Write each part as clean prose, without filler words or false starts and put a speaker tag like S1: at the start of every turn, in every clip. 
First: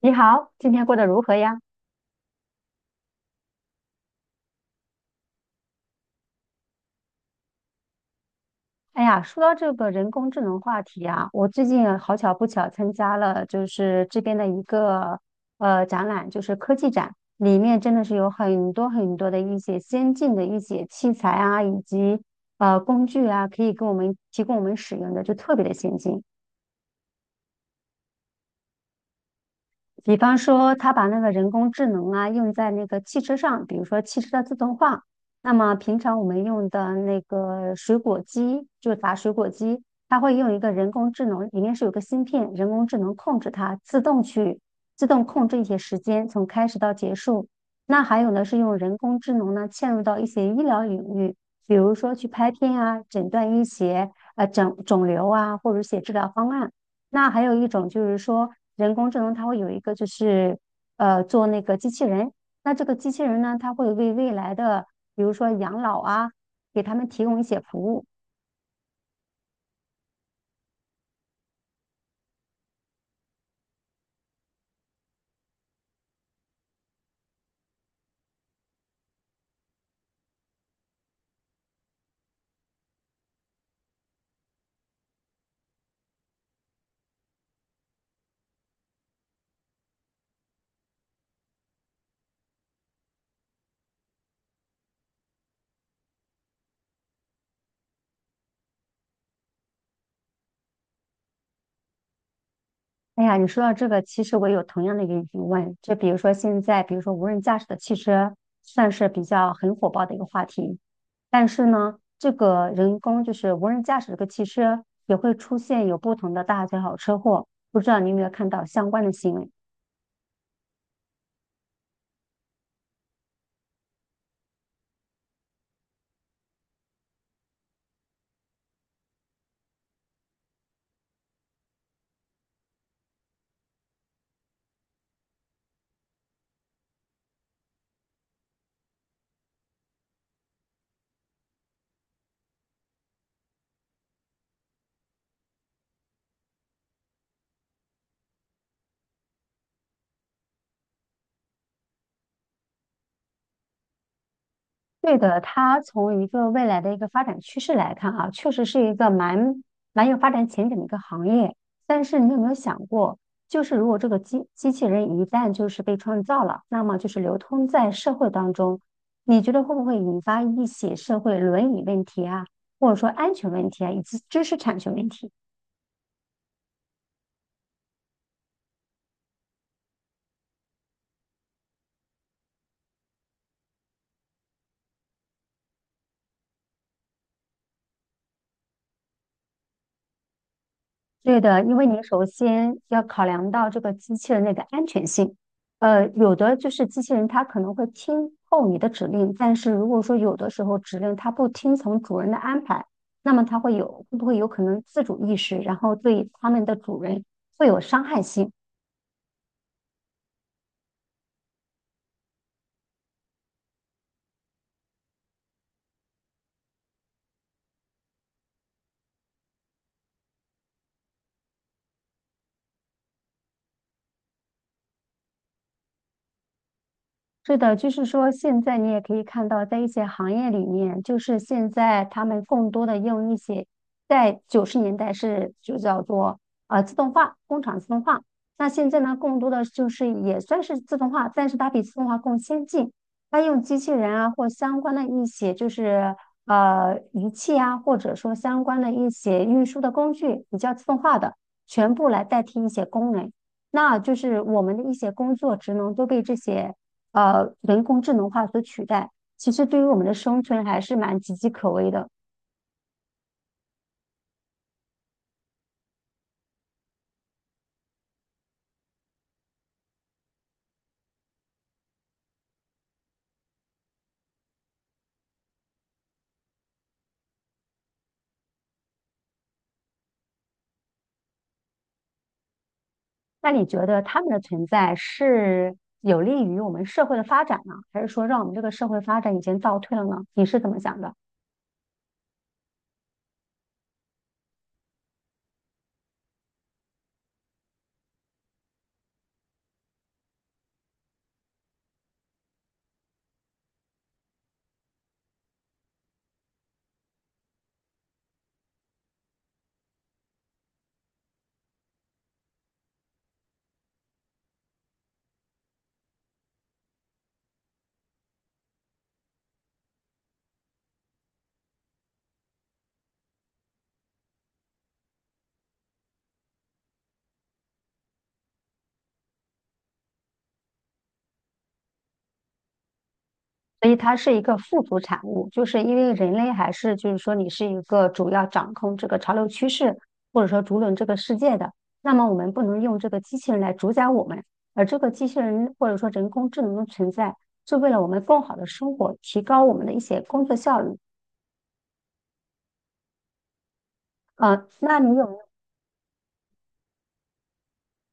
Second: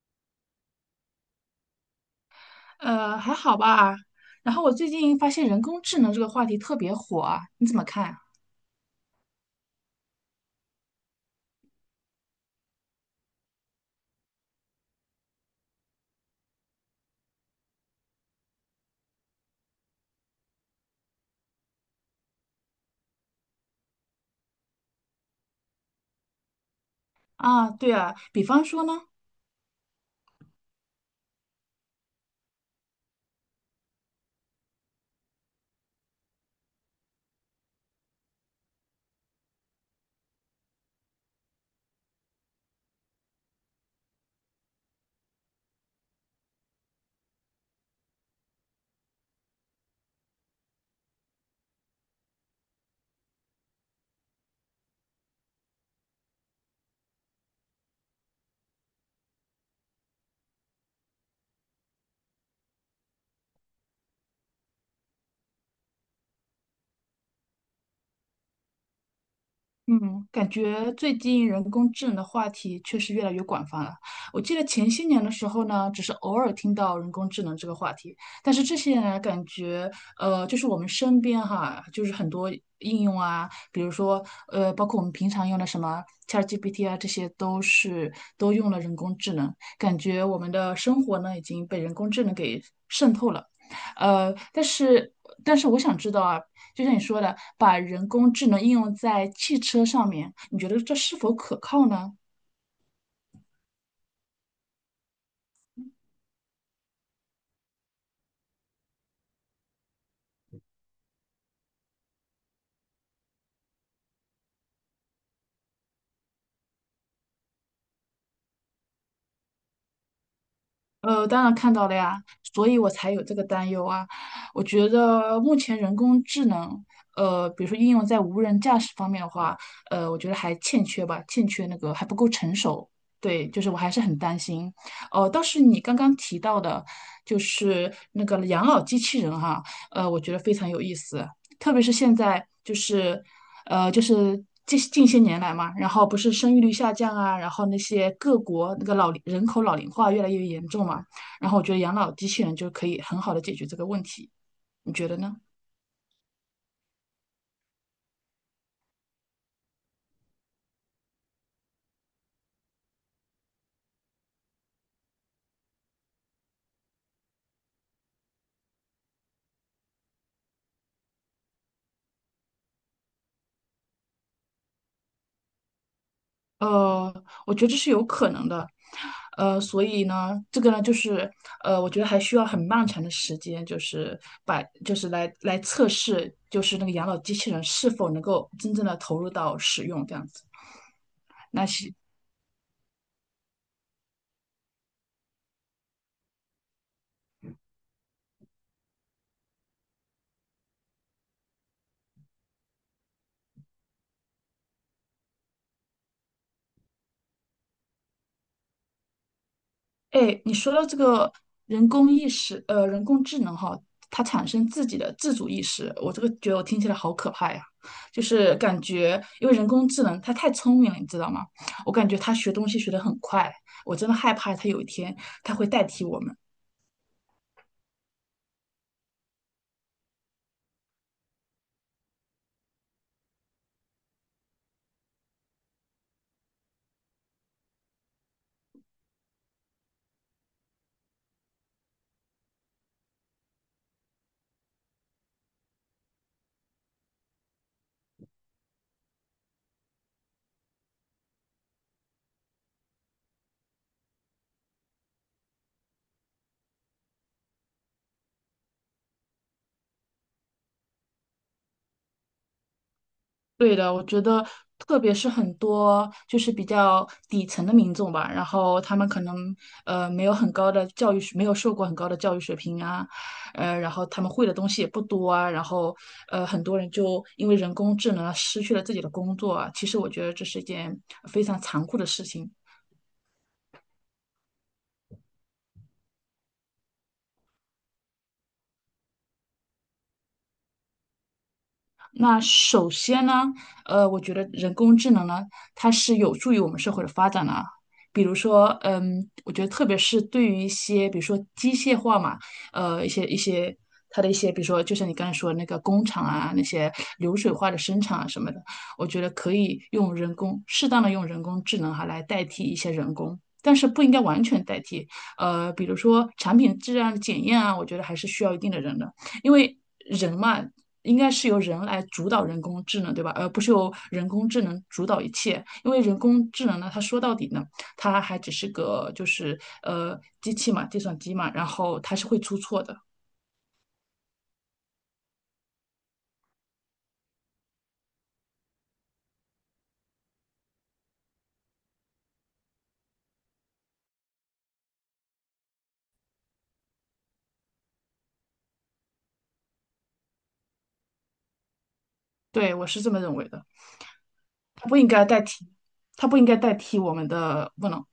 S1: 你好，今天过得如何呀？
S2: 还好吧。然后我最近发现人工智能这个话题特别火啊，你怎么看啊？
S1: 哎呀，说到这个人工智能话题啊，我最近好巧不巧参加了就是这边的一个展览，就是科技展，里面真的是有很多很多的一些先进的一些器材啊，以及工具啊，可以给我们提供我们使用的，就特别的先进。
S2: 啊，对啊，比方说呢？
S1: 比方说，他把那个人工智能啊用在那个汽车上，比如说汽车的自动化。那么平常我们用的那个水果机，就是打水果机，它会用一个人工智能，里面是有个芯片，人工智能控制它，自动去自动控制一些时间，从开始到结束。那还有呢，是用人工智能呢嵌入到一些医疗领域，比如说去拍片啊，诊断医学，诊肿瘤啊，或者写治疗方案。那还有一种就是说，人工智能它会有一个就是做那个机器人，那这个机器人呢，它会为未来的比如说养老啊，给他们提供一些服务。
S2: 嗯，感觉最近人工智能的话题确实越来越广泛了。我记得前些年的时候呢，只是偶尔听到人工智能这个话题，但是这些年来感觉，就是我们身边哈，就是很多应用啊，比如说，包括我们平常用的什么 ChatGPT 啊，这些都用了人工智能，感觉我们的生活呢已经被人工智能给渗透了。但是我想知道啊，就像你说的，把人工智能应用在汽车上面，你觉得这是否可靠呢？
S1: 哎呀，你说到这个，其实我有同样的一个疑问，就比如说现在，比如说无人驾驶的汽车算是比较很火爆的一个话题，但是呢，这个人工就是无人驾驶这个汽车也会出现有不同的大小车祸，不知道你有没有看到相关的新闻？
S2: 当然看到了呀，所以我才有这个担忧啊。我觉得目前人工智能，比如说应用在无人驾驶方面的话，我觉得还欠缺吧，欠缺那个还不够成熟。对，就是我还是很担心。哦，倒是你刚刚提到的，就是那个养老机器人哈，我觉得非常有意思。特别是现在就是，呃，就是近些年来嘛，然后不是生育率下降啊，然后那些各国那个老龄人口老龄化越来越严重嘛，然后我觉得养老机器人就可以很好的解决这个问题，你觉
S1: 对
S2: 得呢？
S1: 的，它从一个未来的一个发展趋势来看啊，确实是一个蛮有发展前景的一个行业。但是你有没有想过，就是如果这个机器人一旦就是被创造了，那么就是流通在社会当中，你觉得会不会引发一些社会伦理问题啊，或者说安全问题啊，以及知识产权问题？
S2: 呃，我觉得这是有可能的，所以呢，这个呢，就是我觉得还需要很漫长的时间，就是把就是来来测试，就是那个养老机器人是否能够真正的投入到使用这样子。
S1: 对的，因为你首先要考量到这个机器人的一个安全性。呃，有的就是机器人它可能会听候你的指令，但是如果说有的时候指令它不听从主人的安排，那么它会有会不会有可能自主意识，然后对他们的主人会有伤害性？
S2: 哎，你说到这个人工智能哈，它产生自己的自主意识，我这个觉得我听起来好可怕呀，就是感觉因为人工智能它太聪明了，你知道吗？我感觉它学东西学得很快，我真的害怕它有一天它会代替我们。
S1: 是的，就是说，现在你也可以看到，在一些行业里面，就是现在他们更多的用一些，在九十年代是就叫做自动化，工厂自动化。那现在呢，更多的就是也算是自动化，但是它比自动化更先进。它用机器人啊，或相关的一些就是仪器啊，或者说相关的一些运输的工具，比较自动化的，全部来代替一些工人。那就是我们的一些工作职能都被这些。人工智能化所取代，其实对于我们的生存还是蛮岌岌可危的。
S2: 对的，我觉得，特别是很多就是比较底层的民众吧，然后他们可能没有很高的教育水，没有受过很高的教育水平啊，然后他们会的东西也不多啊，然后很多人就因为人工智能啊失去了自己的工作啊，其实我觉得这是一件非常残酷的事情。
S1: 那你觉得他们的存在是有利于我们社会的发展呢，还是说让我们这个社会发展已经倒退了呢？你是怎么想的？
S2: 那首先呢，我觉得人工智能呢，它是有助于我们社会的发展的啊。比如说，嗯，我觉得特别是对于一些，比如说机械化嘛，呃，一些一些它的一些，比如说就像你刚才说的那个工厂啊，那些流水化的生产啊什么的，我觉得可以用人工，适当的用人工智能哈来代替一些人工。但是不应该完全代替，比如说产品质量的检验啊，我觉得还是需要一定的人的。因为人嘛，应该是由人来主导人工智能，对吧？而不是由人工智能主导一切。因为人工智能呢，它说到底呢，它还只是个机器嘛，计算机嘛，然后它是会出错的。
S1: 所以它是一个附属产物，就是因为人类还是就是说你是一个主要掌控这个潮流趋势，或者说主导这个世界的，那么我们不能用这个机器人来主宰我们，而这个机器人或者说人工智能的存在，是为了我们更好的生活，提高我们的一些工作效率。
S2: 对，我是这么认为的，
S1: 呃，
S2: 它不
S1: 那
S2: 应
S1: 你
S2: 该代
S1: 有
S2: 替，它不应该代替我们的不能。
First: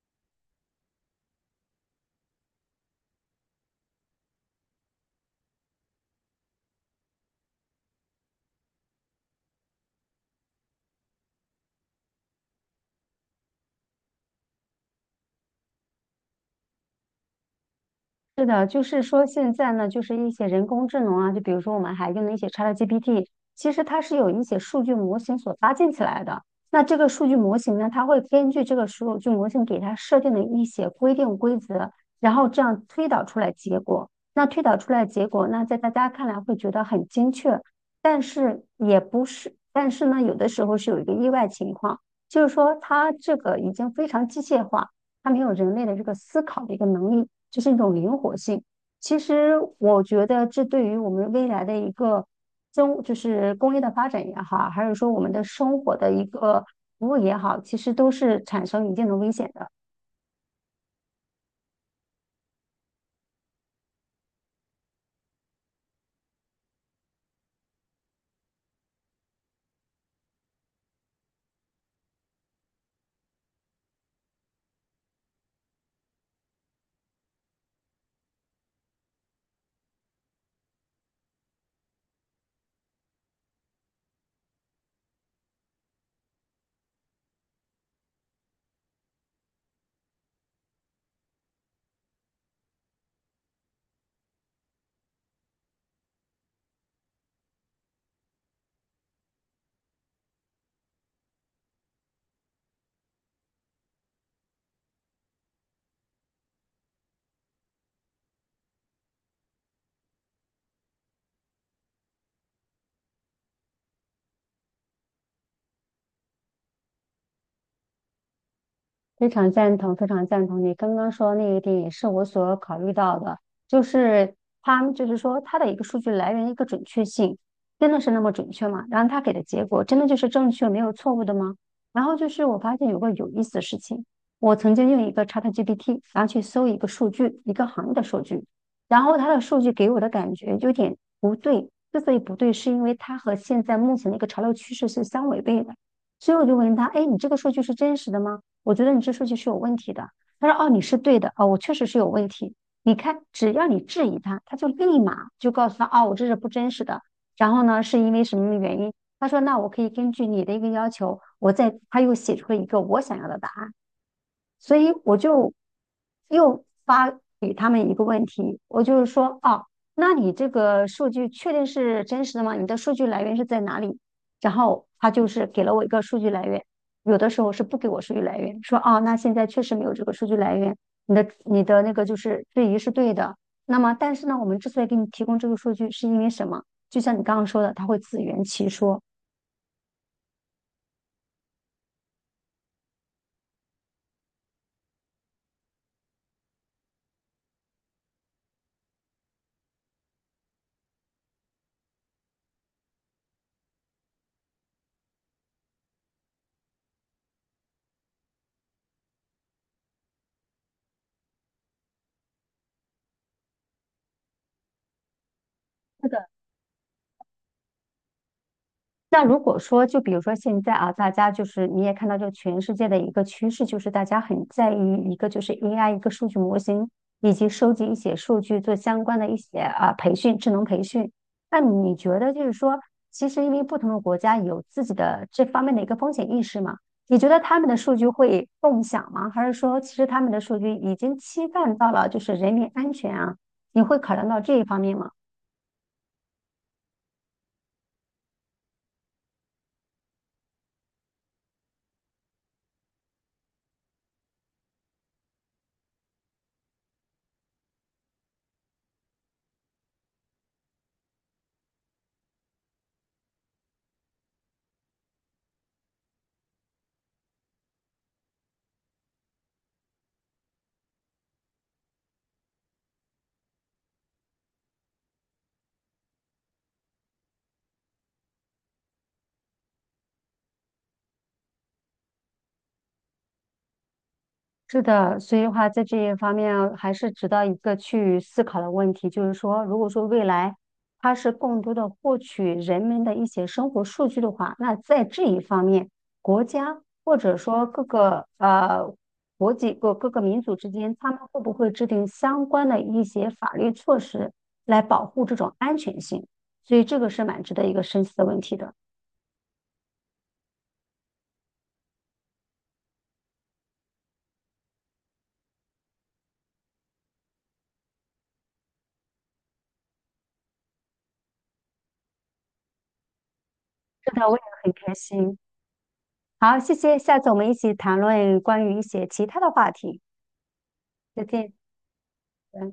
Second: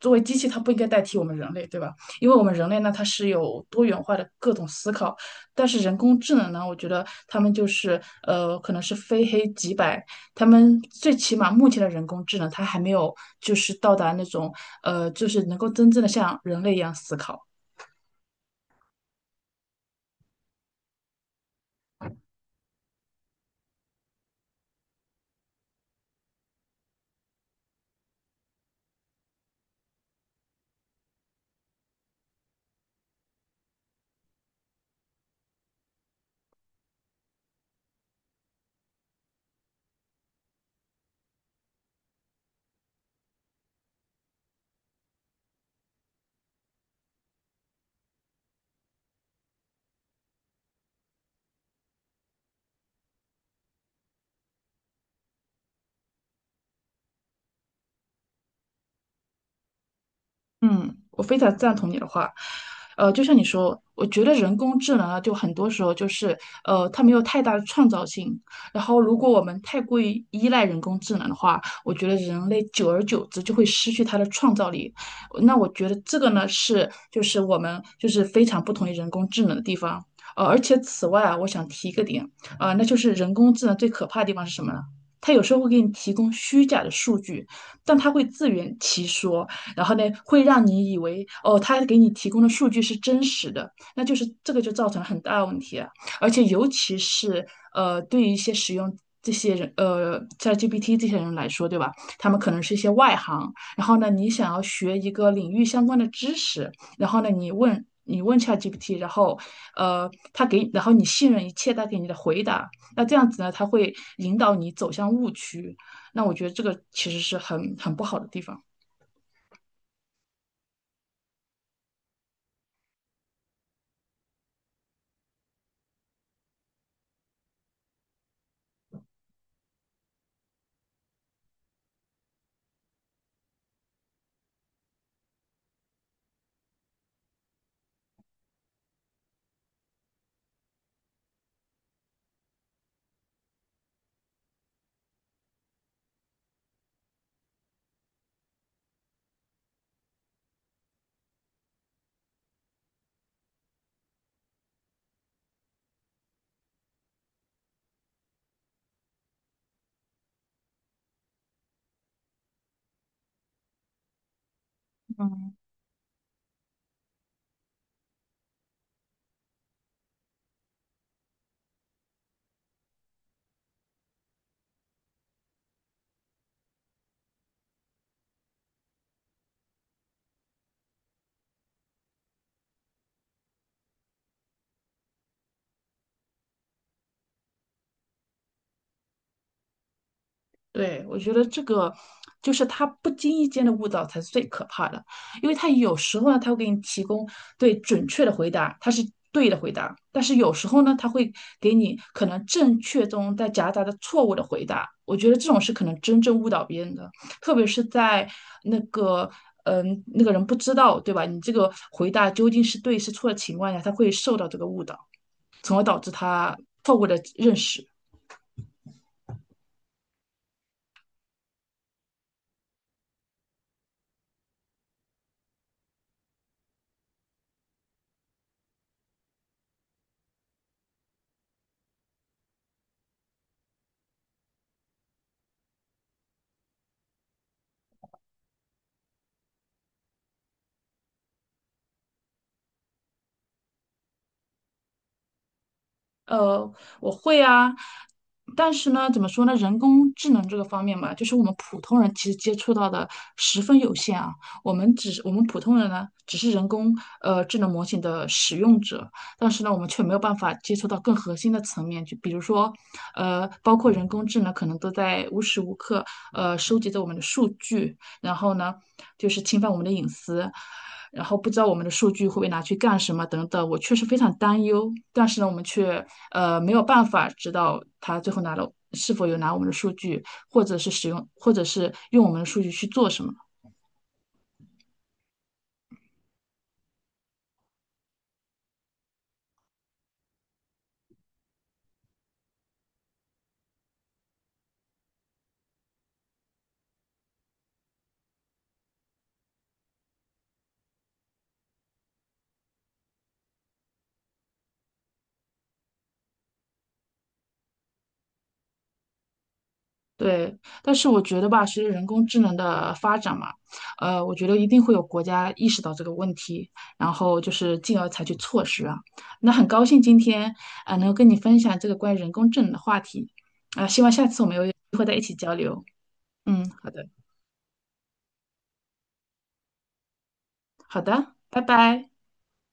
S2: 作为机器，它不应该代替我们人类，对吧？因为我们人类呢，它是有多元化的各种思考，但是人工智能呢，我觉得他们就是可能是非黑即白，他们最起码目前的人工智能，它还没有就是到达那种就是能够真正的像人类一样思考。
S1: 是的，就是说现在呢，就是一些人工智能啊，就比如说我们还用的一些 ChatGPT，其实它是有一些数据模型所搭建起来的。那这个数据模型呢，它会根据这个数据模型给它设定的一些规定规则，然后这样推导出来结果。那推导出来结果，那在大家看来会觉得很精确，但是也不是，但是呢，有的时候是有一个意外情况，就是说它这个已经非常机械化。他没有人类的这个思考的一个能力，这是一种灵活性。其实我觉得这对于我们未来的一个中，就是工业的发展也好，还是说我们的生活的一个服务也好，其实都是产生一定的危险的。
S2: 嗯，我非常赞同你的话，就像你说，我觉得人工智能啊，就很多时候就是，它没有太大的创造性。然后，如果我们太过于依赖人工智能的话，我觉得人类久而久之就会失去它的创造力。那我觉得这个呢，是就是我们就是非常不同于人工智能的地方。而且此外啊，我想提一个点，啊、那就是人工智能最可怕的地方是什么呢？它有时候会给你提供虚假的数据，但它会自圆其说。然后呢，会让你以为哦，他给你提供的数据是真实的，那就是这个就造成很大的问题了。而且尤其是对于一些使用这些人ChatGPT 这些人来说，对吧？他们可能是一些外行，然后呢，你想要学一个领域相关的知识，然后呢，你问 ChatGPT，然后，然后你信任一切他给你的回答，那这样子呢，他会引导你走向误区，那我觉得这个其实是很不好的地方。
S1: 非常赞同，非常赞同你刚刚说的那一点，也是我所考虑到的，就是他们就是说他的一个数据来源一个准确性，真的是那么准确吗？然后他给的结果真的就是正确，没有错误的吗？然后就是我发现有个有意思的事情，我曾经用一个 ChatGPT，然后去搜一个数据，一个行业的数据，然后它的数据给我的感觉有点不对，之所以不对，是因为它和现在目前的一个潮流趋势是相违背的，所以我就问他，哎，你这个数据是真实的吗？我觉得你这数据是有问题的。他说：“哦，你是对的，哦，我确实是有问题。你看，只要你质疑他，他就立马就告诉他，哦，我这是不真实的。然后呢，是因为什么原因？他说，那我可以根据你的一个要求，我再他又写出了一个我想要的答案。所以我就又发给他们一个问题，我就是说，哦，那你这个数据确定是真实的吗？你的数据来源是在哪里？然后他就是给了我一个数据来源，有的时候是不给我数据来源，说哦，那现在确实没有这个数据来源，你的那个就是质疑是对的。那么，但是呢，我们之所以给你提供这个数据，是因为什么？就像你刚刚说的，他会自圆其说。
S2: 对，我觉得这个就是他不经意间的误导才是最可怕的，因为他有时候呢，他会给你提供对准确的回答，他是对的回答，但是有时候呢，他会给你可能正确中带夹杂着错误的回答。我觉得这种是可能真正误导别人的，特别是在那个那个人不知道对吧，你这个回答究竟是对是错的情况下，他会受到这个误导，从而导
S1: 是
S2: 致
S1: 的。
S2: 他错误的认识。
S1: 那如果说，就比如说现在啊，大家就是你也看到，这个全世界的一个趋势，就是大家很在意一个就是 AI 一个数据模型，以及收集一些数据做相关的一些啊培训，智能培训。那你觉得就是说，其实因为不同的国家有自己的这方面的一个风险意识嘛？你觉得他们的数据会共享吗？还是说，其实他们的数据已经侵犯到了就是人民安全啊？你会考量到这一方面吗？
S2: 呃，我会啊，但是呢，怎么说呢？人工智能这个方面嘛，就是我们普通人其实接触到的十分有限啊。我们只是我们普通人呢，只是人工智能模型的使用者，但是呢，我们却没有办法接触到更核心的层面，就比如说，包括人工智能可能都在无时无刻收集着我们的数据，然后呢，就是侵犯我们的隐私，然后不知道我们的数据会被拿去干什么等等，我确实非常担忧。但是呢，我们却没有办法知道他最后拿了是否有拿我们的数据，或者是使用，或者是用我们的数据去做什么。
S1: 是的，所以的话，在这一方面啊还是值得一个去思考的问题，就是说，如果说未来它是更多的获取人们的一些生活数据的话，那在这一方面，国家或者说各个国际各个民族之间，他们会不会制定相关的一些法律措施来保护这种安全性？所以这个是蛮值得一个深思的问题的。
S2: 对，但是我觉得吧，随着人工智能的发展嘛，我觉得一定会有国家意识到这个问题，然后就是进而采取措施啊。那很高兴今天啊，能够跟你分享这个关于人工智能的话题啊，希望
S1: 是
S2: 下
S1: 的，我也
S2: 次我们有
S1: 很
S2: 机
S1: 开
S2: 会再一起
S1: 心。
S2: 交流。
S1: 好，
S2: 嗯，
S1: 谢
S2: 好
S1: 谢，
S2: 的，
S1: 下次我们一起谈论关于一些其他的话题。
S2: 好
S1: 再
S2: 的，
S1: 见
S2: 拜拜。
S1: 拜拜